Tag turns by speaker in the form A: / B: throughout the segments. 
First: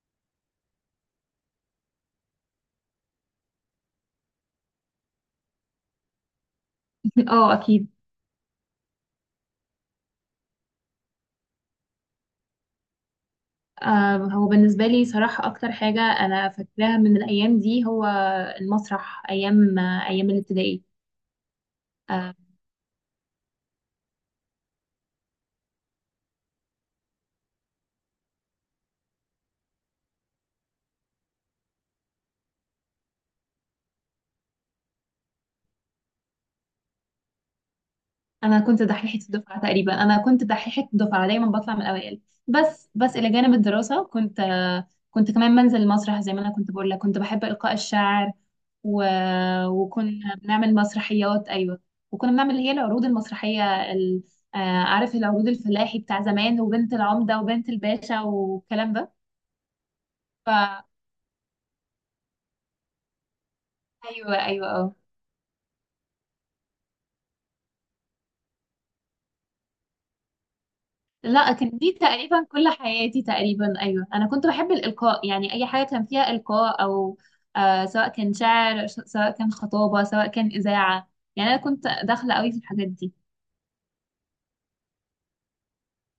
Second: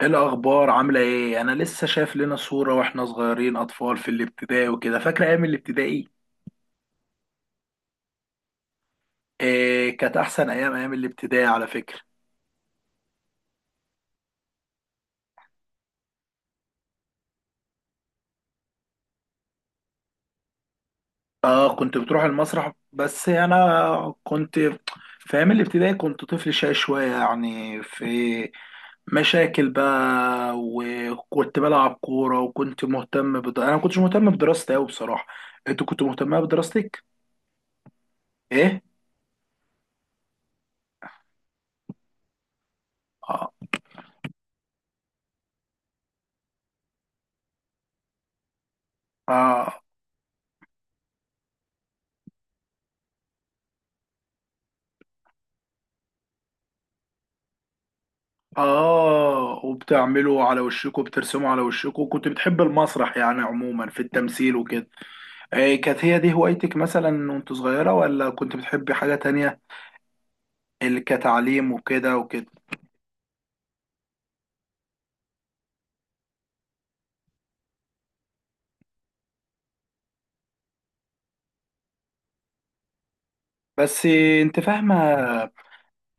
A: ايه الاخبار، عامله ايه؟ انا لسه شايف لنا صوره واحنا صغيرين اطفال في الابتدائي وكده، فاكره ايام الابتدائي.
B: اه اكيد.
A: إيه، كانت احسن ايام الابتدائي على فكره.
B: هو بالنسبه لي صراحه اكتر حاجه انا فاكراها من الايام دي، هو المسرح، ايام الابتدائي.
A: اه، كنت بتروح
B: آه
A: المسرح، بس انا كنت في ايام الابتدائي كنت طفل شقي شويه، يعني في مشاكل بقى. وكنت بلعب كوره، وكنت مهتم انا ما كنتش مهتم بدراستي قوي بصراحه. انت كنت مهتمه بدراستك؟
B: انا
A: ايه.
B: كنت دحيحه الدفعه تقريبا، انا كنت دحيحه الدفعه دايما بطلع من الاوائل. بس الى
A: اه،
B: جانب الدراسه، كنت كمان بنزل المسرح زي ما انا كنت بقول لك، كنت بحب القاء الشعر. و...
A: اه،
B: وكنا بنعمل مسرحيات. ايوه. وكنا بنعمل اللي هي العروض المسرحيه آه، عارف؟ العروض الفلاحي بتاع زمان، وبنت العمده وبنت الباشا والكلام ده.
A: اه. وبتعملوا
B: ف
A: على وشكوا، بترسموا على وشكوا؟ كنت بتحب المسرح يعني عموما، في
B: ايوه،
A: التمثيل
B: ايوه،
A: وكده؟
B: اه.
A: آه، كانت هي دي هوايتك مثلا وانت صغيرة، ولا كنت بتحبي حاجة تانية؟ اللي
B: لا، كان
A: كتعليم
B: دي
A: وكده
B: تقريبا
A: وكده.
B: كل حياتي تقريبا. ايوه، انا كنت بحب الالقاء، يعني اي حاجه كان فيها القاء او سواء كان شعر، سواء كان خطابه، سواء كان اذاعه. يعني انا كنت داخله قوي في الحاجات دي.
A: بس انت فاهمة،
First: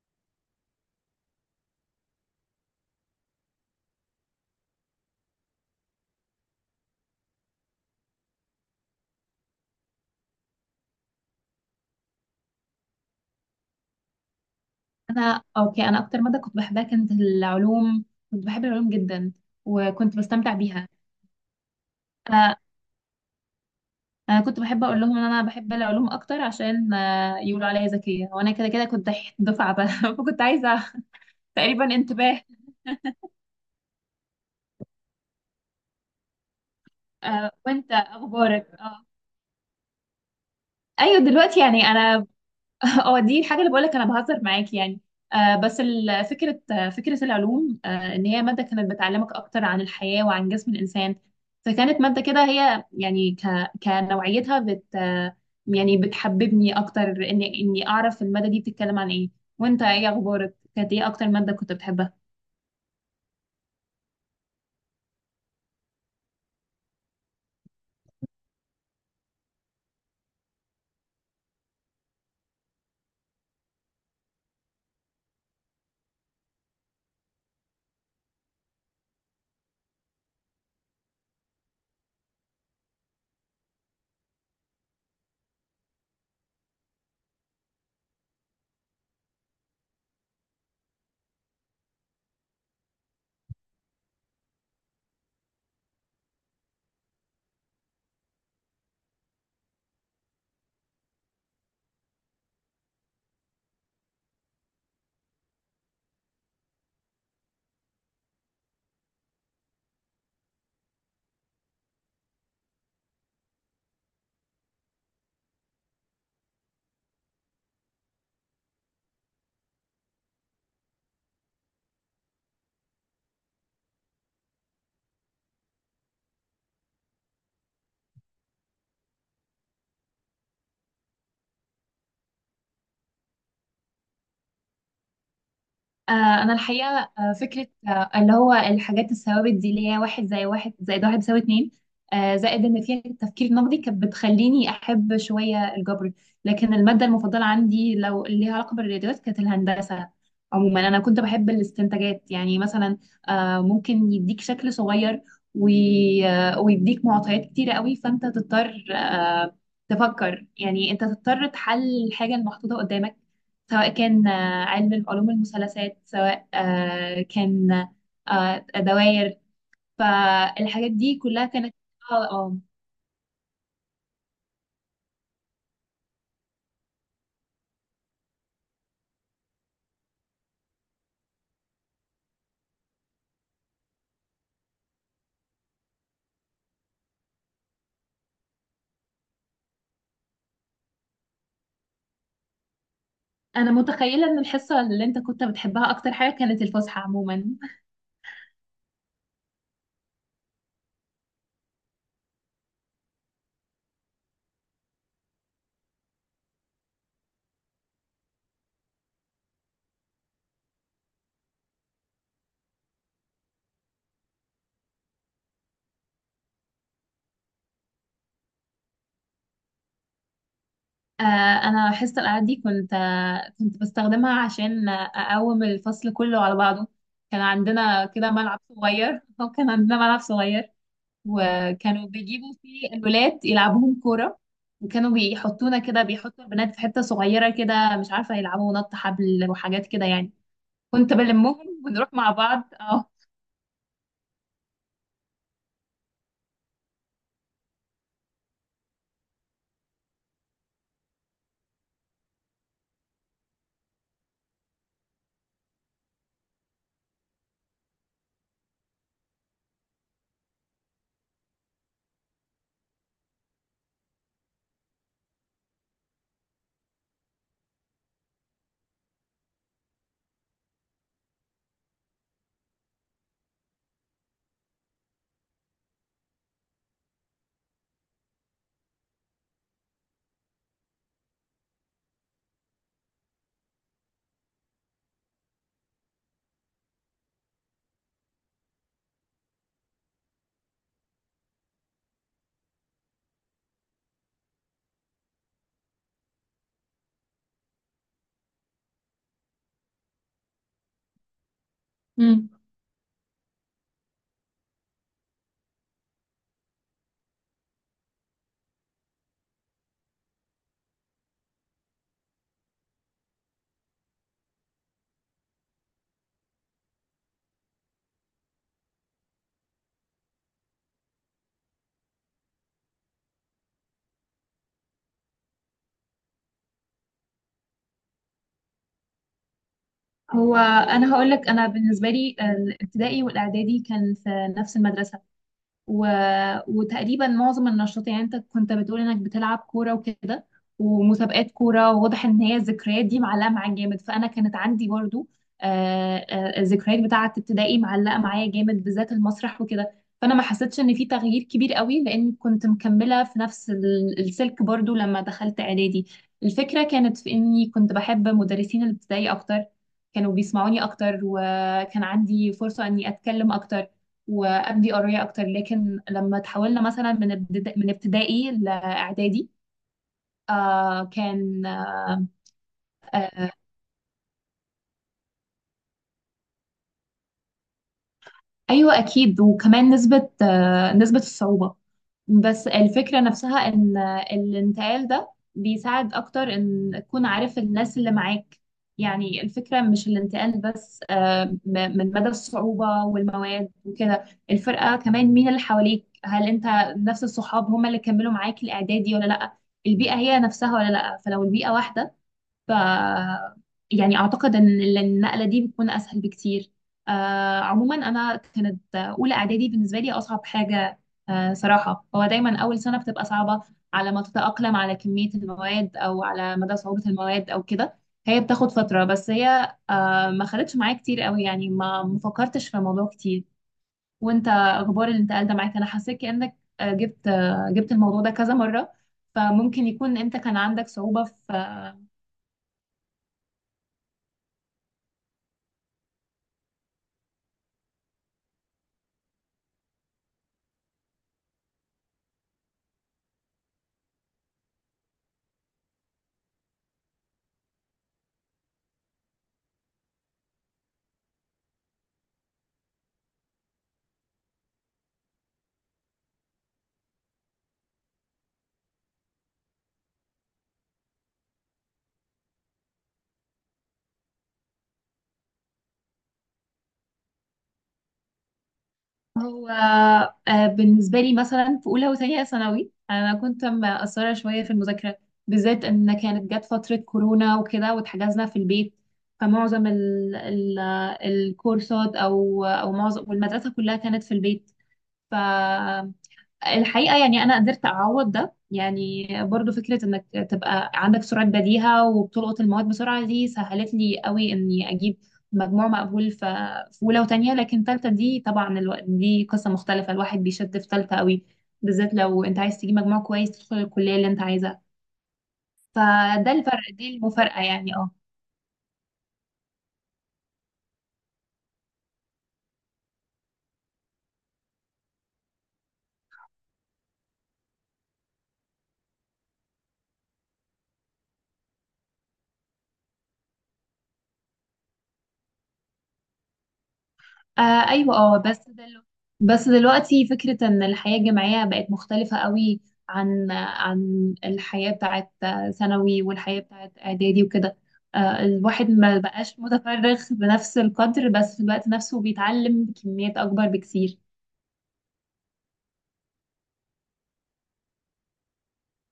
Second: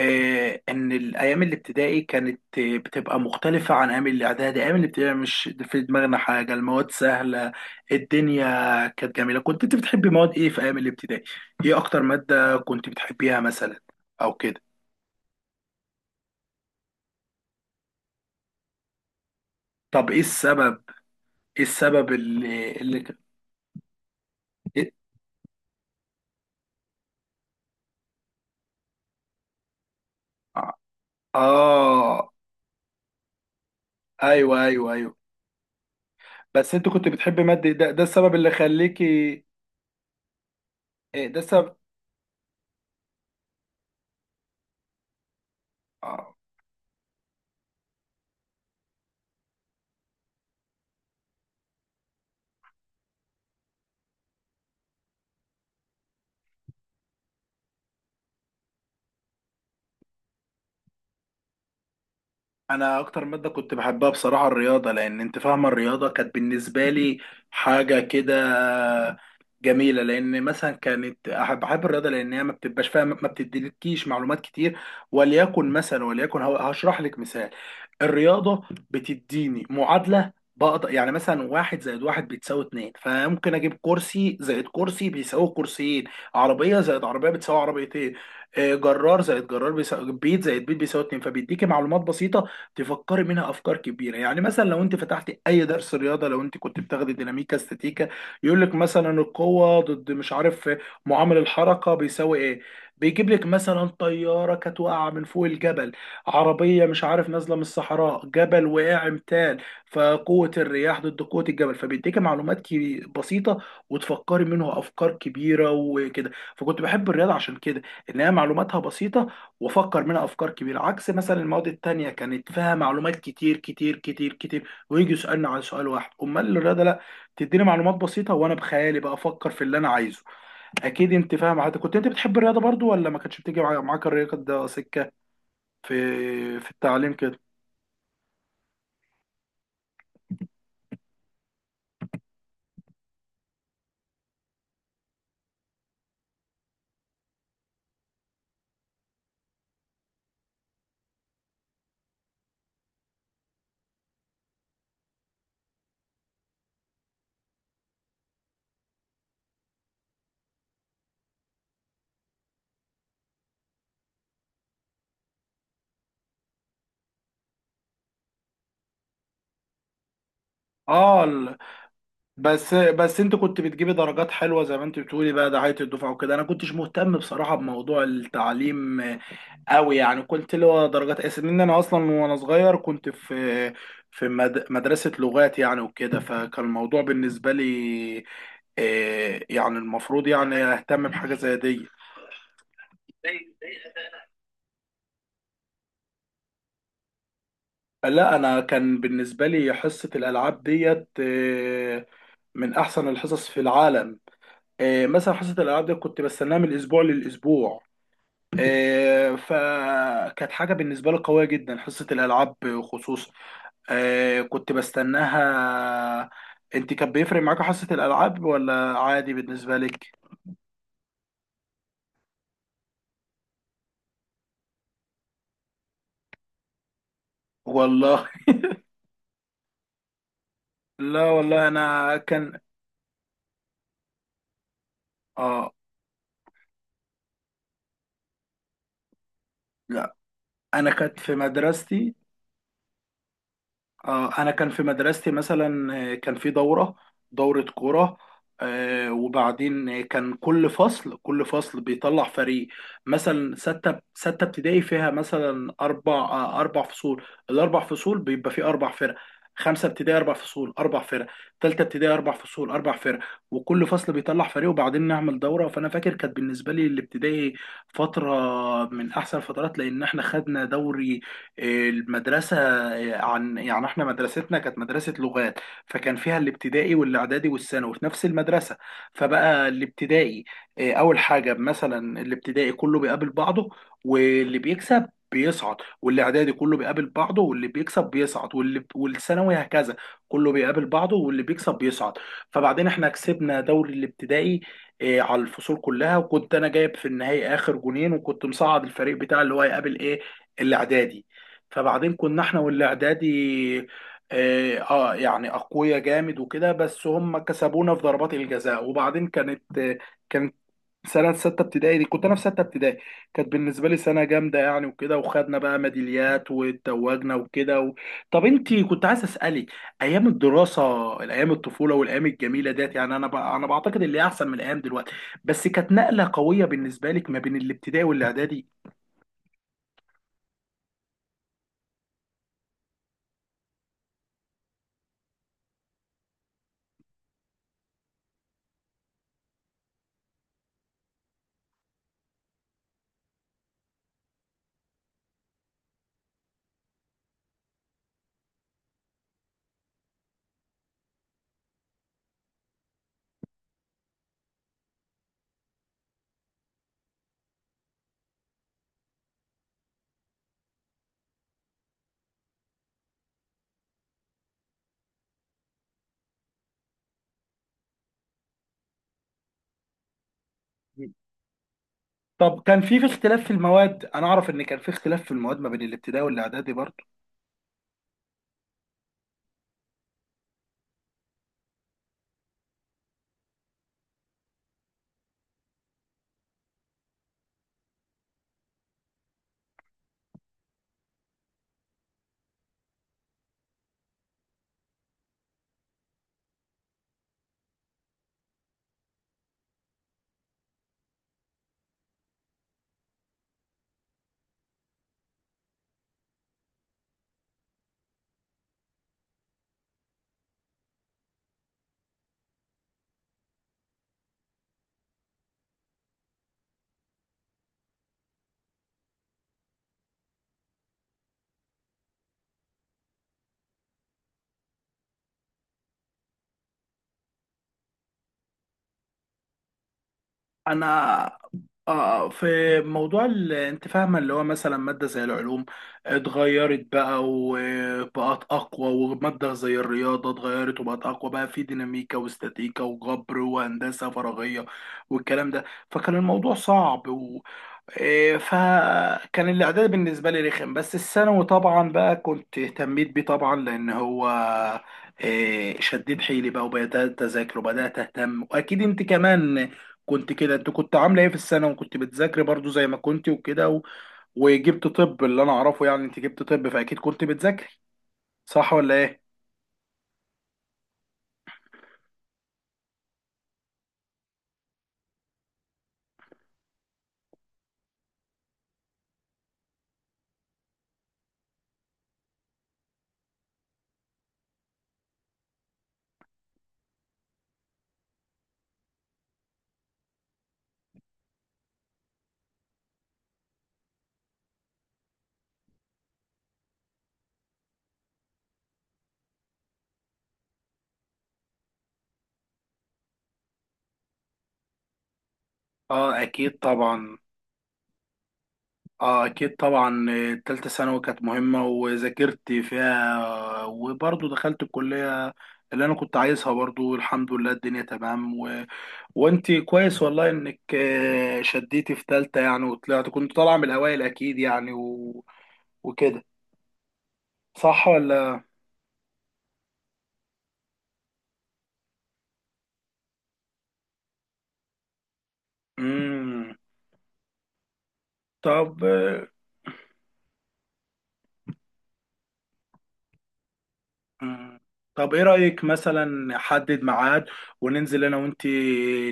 A: ان الايام الابتدائي كانت بتبقى مختلفة عن ايام الاعدادي. ايام الابتدائي مش في دماغنا حاجة، المواد سهلة، الدنيا كانت جميلة. كنت انت بتحبي مواد ايه في ايام الابتدائي؟ ايه اكتر مادة كنت بتحبيها مثلا او كده؟
B: انا، اوكي، انا اكتر ماده كنت بحبها كانت العلوم. كنت بحب العلوم جدا،
A: طب
B: وكنت
A: ايه
B: بستمتع
A: السبب؟
B: بيها.
A: ايه السبب
B: آه
A: اللي
B: انا كنت بحب
A: إيه؟
B: اقول لهم ان انا بحب العلوم اكتر عشان يقولوا عليا ذكيه، وانا كده كده كنت دفعه بقى. فكنت عايزه تقريبا
A: اه،
B: انتباه.
A: ايوه، ايوه، ايوه. بس انت كنت بتحب مادة، ده
B: وانت
A: ده السبب اللي
B: اخبارك؟ اه،
A: خليكي؟
B: ايوه
A: إيه ده
B: دلوقتي،
A: السبب؟
B: يعني انا اه، دي الحاجه اللي بقولك انا بهزر معاك، يعني. بس
A: آه.
B: فكره العلوم، ان هي ماده كانت بتعلمك اكتر عن الحياه وعن جسم الانسان. فكانت ماده كده، هي يعني كنوعيتها بت آه، يعني بتحببني اكتر اني اعرف الماده دي بتتكلم عن ايه. وانت، ايه اخبارك؟ كانت ايه اكتر ماده كنت بتحبها؟
A: انا اكتر ماده كنت بحبها بصراحه الرياضه، لان انت فاهمه الرياضه كانت بالنسبه لي حاجه كده جميله. لان مثلا كانت احب الرياضه، لان هي ما بتبقاش فاهم، ما بتديلكيش معلومات كتير. وليكن مثلا، وليكن هشرح لك مثال. الرياضه بتديني معادله، بقدر يعني مثلا واحد زائد واحد بتساوي اتنين، فممكن اجيب كرسي زائد كرسي بيساوي كرسيين، عربيه زائد عربيه بتساوي عربيتين، جرار زائد جرار بيساوي، بيت زائد بيت بيساوي اتنين. فبيديكي معلومات بسيطه تفكري منها افكار كبيره. يعني مثلا لو انت فتحتي اي درس رياضه، لو انت كنت بتاخدي ديناميكا استاتيكا، يقول لك مثلا القوه ضد مش عارف معامل الحركه بيساوي ايه، بيجيب لك مثلا طياره كانت واقعه من فوق الجبل، عربيه مش عارف نازله من الصحراء، جبل وقع امتال، فقوه الرياح ضد قوه الجبل. فبيديكي معلومات بسيطه وتفكري منها افكار كبيره وكده. فكنت بحب الرياضه عشان كده، ان هي معلوماتها بسيطه وافكر منها افكار كبيره، عكس مثلا المواد التانية كانت فيها معلومات كتير كتير كتير كتير، ويجي يسالنا عن سؤال واحد. امال الرياضه لا، تديني معلومات بسيطه وانا بخيالي بقى افكر في اللي انا عايزه. اكيد انت فاهم. حضرتك كنت انت بتحب الرياضه برضو، ولا ما كانتش بتيجي معاك الرياضه، ده سكه في
B: انا
A: في
B: الحقيقه،
A: التعليم كده؟
B: فكره، اللي هو الحاجات الثوابت دي، اللي هي واحد، زي واحد زائد واحد بيساوي اتنين، زائد ان فيها التفكير النقدي، كانت بتخليني احب شويه الجبر. لكن الماده المفضله عندي، لو اللي ليها علاقه بالرياضيات، كانت الهندسه. عموما انا كنت بحب الاستنتاجات. يعني مثلا، ممكن يديك شكل صغير، ويديك معطيات كتيره قوي، فانت تضطر، تفكر، يعني انت تضطر تحل الحاجه المحطوطه قدامك، سواء كان علم من علوم المثلثات، سواء كان دوائر. فالحاجات دي
A: اه،
B: كلها كانت اه آه.
A: بس انت كنت بتجيبي درجات حلوه زي ما انت بتقولي بقى، دعايه الدفعه وكده. انا كنتش مهتم بصراحه بموضوع التعليم أوي، يعني كنت له درجات أساس لأن أنا أصلا وأنا صغير كنت في مدرسة لغات يعني وكده، فكان الموضوع بالنسبة لي يعني المفروض يعني أهتم بحاجة زي دي.
B: انا متخيله ان الحصه اللي انت كنت بتحبها اكتر حاجه كانت الفسحه عموما.
A: لا انا كان بالنسبه لي حصه الالعاب ديت من احسن الحصص في العالم. مثلا حصه الالعاب دي كنت بستناها من الاسبوع للاسبوع. فكانت حاجه بالنسبه لي قويه جدا حصه الالعاب، خصوصا كنت بستناها. انت كان بيفرق معاك حصة الالعاب، ولا عادي بالنسبة لك؟
B: آه، انا حصه الالعاب دي كنت بستخدمها عشان اقوم الفصل كله على بعضه. كان عندنا
A: والله،
B: كده ملعب صغير. او كان عندنا ملعب صغير،
A: لا والله
B: وكانوا
A: انا
B: بيجيبوا
A: كان
B: فيه الولاد يلعبوهم كورة. وكانوا
A: اه،
B: بيحطونا كده، بيحطوا البنات في حتة صغيرة كده، مش عارفة، يلعبوا نط حبل وحاجات كده
A: لا،
B: يعني.
A: انا
B: كنت
A: كانت في
B: بلمهم ونروح
A: مدرستي،
B: مع بعض. اه.
A: انا كان في مدرستي مثلا كان في دوره كوره، وبعدين كان كل فصل بيطلع فريق. مثلا سته ابتدائي فيها مثلا اربع فصول، الاربع فصول بيبقى فيه اربع فرق. خمسه ابتدائي اربع فصول اربع فرق، ثالثه ابتدائي اربع فصول اربع فرق. وكل فصل بيطلع فريق وبعدين نعمل دوره. فانا فاكر كانت بالنسبه لي الابتدائي فتره من احسن الفترات، لان احنا خدنا دوري المدرسة. عن يعني احنا مدرستنا كانت مدرسة لغات، فكان فيها الابتدائي والاعدادي والثانوي في نفس المدرسة. فبقى الابتدائي اه، اول حاجة مثلا الابتدائي كله بيقابل بعضه واللي بيكسب بيصعد، والاعدادي كله بيقابل بعضه واللي بيكسب بيصعد، والثانوي هكذا كله بيقابل بعضه واللي بيكسب بيصعد. فبعدين احنا كسبنا دوري الابتدائي اه، على الفصول كلها. وكنت انا جايب في النهائي اخر جونين، وكنت مصعد الفريق بتاع اللي هو هيقابل ايه؟ الاعدادي. فبعدين كنا
B: امم
A: احنا والاعدادي يعني اقوياء جامد وكده، بس هم كسبونا في ضربات الجزاء. وبعدين كانت كانت سنة ستة ابتدائي دي، كنت أنا في ستة ابتدائي، كانت بالنسبة لي سنة جامدة يعني وكده، وخدنا بقى ميداليات واتوجنا وكده و... طب أنت كنت عايز أسألك، أيام الدراسة، الأيام الطفولة والأيام الجميلة ديت يعني أنا بعتقد اللي هي أحسن من الأيام دلوقتي. بس كانت نقلة قوية بالنسبة لك ما بين الابتدائي والإعدادي؟
B: هو انا هقول لك، انا بالنسبة لي الابتدائي والاعدادي كان في نفس المدرسة، و... وتقريبا معظم النشاط، يعني انت كنت بتقول انك بتلعب كورة وكده، ومسابقات كورة، وواضح ان هي الذكريات دي معلقة معاك جامد. فانا كانت عندي برضو الذكريات بتاعة ابتدائي معلقة معايا جامد، بالذات المسرح وكده. فانا ما حسيتش ان في تغيير كبير قوي، لان كنت مكملة في نفس السلك برضو لما دخلت اعدادي. الفكرة كانت في اني كنت بحب مدرسين الابتدائي اكتر، كانوا بيسمعوني اكتر، وكان عندي فرصة اني اتكلم اكتر وابدي قريه اكتر. لكن لما تحولنا مثلا من من ابتدائي لاعدادي، آه كان آه
A: طب كان في اختلاف في
B: آه
A: المواد؟ انا اعرف ان كان في اختلاف في المواد ما بين الابتدائي والاعدادي برضه.
B: ايوه اكيد. وكمان نسبه الصعوبه. بس الفكرة نفسها ان الانتقال ده بيساعد اكتر ان تكون عارف الناس اللي معاك. يعني الفكرة مش الانتقال بس، من مدى الصعوبة والمواد وكده، الفرقة كمان، مين اللي حواليك. هل انت نفس الصحاب هم اللي كملوا معاك الاعدادي ولا لا؟ البيئة هي نفسها ولا لا؟ فلو البيئة واحدة، ف يعني اعتقد ان النقله دي بتكون اسهل بكتير. عموما انا كانت اولى اعدادي بالنسبه لي اصعب حاجه. صراحه، هو دايما اول سنه بتبقى صعبه على ما تتاقلم على كميه المواد او على مدى صعوبه المواد او كده. هي بتاخد فتره، بس هي ما خدتش معايا كتير قوي، يعني ما فكرتش في الموضوع كتير. وانت، اخبار الانتقال ده معاك؟ انا حسيت كانك جبت الموضوع ده كذا مره، فممكن يكون انت كان عندك صعوبه
A: انا
B: في.
A: في موضوع انت فاهمه اللي هو مثلا ماده زي العلوم اتغيرت بقى وبقت اقوى، وماده زي الرياضه اتغيرت وبقت اقوى بقى، في ديناميكا واستاتيكا وجبر وهندسه فراغيه والكلام ده. فكان الموضوع صعب. إيه، فكان الاعداد بالنسبه لي رخم. بس الثانوي طبعا بقى كنت اهتميت بيه طبعا لان هو إيه، شديد حيلي بقى، وبدات اذاكر وبدات اهتم. واكيد انت كمان كنت كده، انت كنت عامله ايه في الثانوي؟ وكنت بتذاكري برضو زي ما كنت وكده و- وجبت طب. اللي انا اعرفه يعني انت جبت طب، فاكيد كنت بتذاكري، صح ولا ايه؟
B: هو بالنسبة لي مثلا في أولى وثانية ثانوي، أنا كنت مقصرة شوية في المذاكرة، بالذات إن كانت جت فترة كورونا وكده واتحجزنا في البيت. فمعظم ال ال الكورسات أو معظم والمدرسة كلها كانت في البيت. الحقيقة يعني أنا قدرت أعوض ده، يعني برضو فكرة إنك تبقى عندك سرعة بديهة وبتلقط المواد بسرعة، دي سهلت لي قوي إني أجيب مجموع مقبول في أولى وتانية. لكن تالتة دي طبعا دي قصة مختلفة. الواحد بيشد في تالتة قوي، بالذات لو أنت عايز تجيب مجموع كويس تدخل الكلية اللي أنت عايزها.
A: اه،
B: فده
A: اكيد
B: الفرق، دي
A: طبعا.
B: المفارقة، يعني اه.
A: اه، اكيد طبعا، تالتة ثانوي كانت مهمة وذاكرت فيها وبرضو دخلت الكلية اللي انا كنت عايزها. برضو الحمد لله الدنيا تمام و... وانت كويس والله، انك شديتي في تالتة يعني، وطلعت كنت طالعة من الاوائل اكيد يعني و... وكده،
B: آه
A: صح
B: ايوه. اه،
A: ولا؟
B: بس دلوقتي فكرة ان الحياة الجامعية بقت مختلفة قوي عن الحياة بتاعت ثانوي
A: امم.
B: والحياة بتاعت اعدادي وكده.
A: طب.
B: الواحد ما بقاش متفرغ بنفس القدر، بس في الوقت نفسه بيتعلم كميات اكبر بكتير.
A: مم. طب ايه رأيك مثلا نحدد ميعاد وننزل انا وانت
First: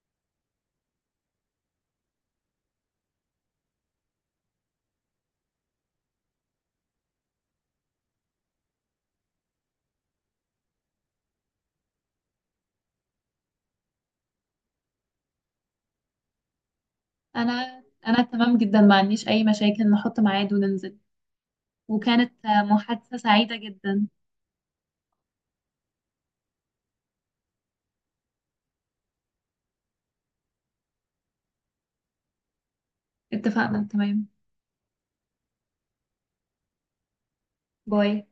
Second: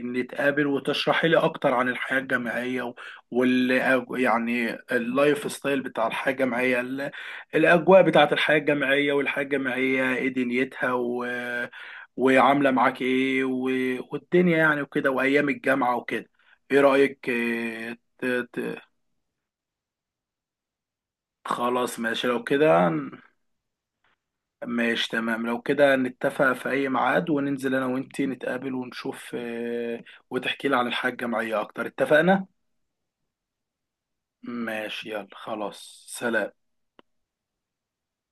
A: نتقابل، وتشرحي لي اكتر عن الحياة الجامعية و- وال يعني اللايف ستايل بتاع الحياة الجامعية، الاجواء بتاعة الحياة الجامعية، والحياة الجامعية ايه دنيتها و... وعاملة معاك ايه و... والدنيا يعني وكده، وايام الجامعة وكده. ايه رأيك؟
B: انا انا تمام جدا، ما عنديش اي مشاكل. نحط ميعاد وننزل.
A: خلاص ماشي لو
B: وكانت
A: كده.
B: محادثة سعيدة جدا.
A: ماشي تمام لو كده، نتفق في أي ميعاد وننزل أنا وأنتي نتقابل ونشوف، وتحكي لي عن الحياة الجامعية أكتر. اتفقنا؟
B: اتفقنا، تمام.
A: ماشي يلا خلاص، سلام.
B: باي.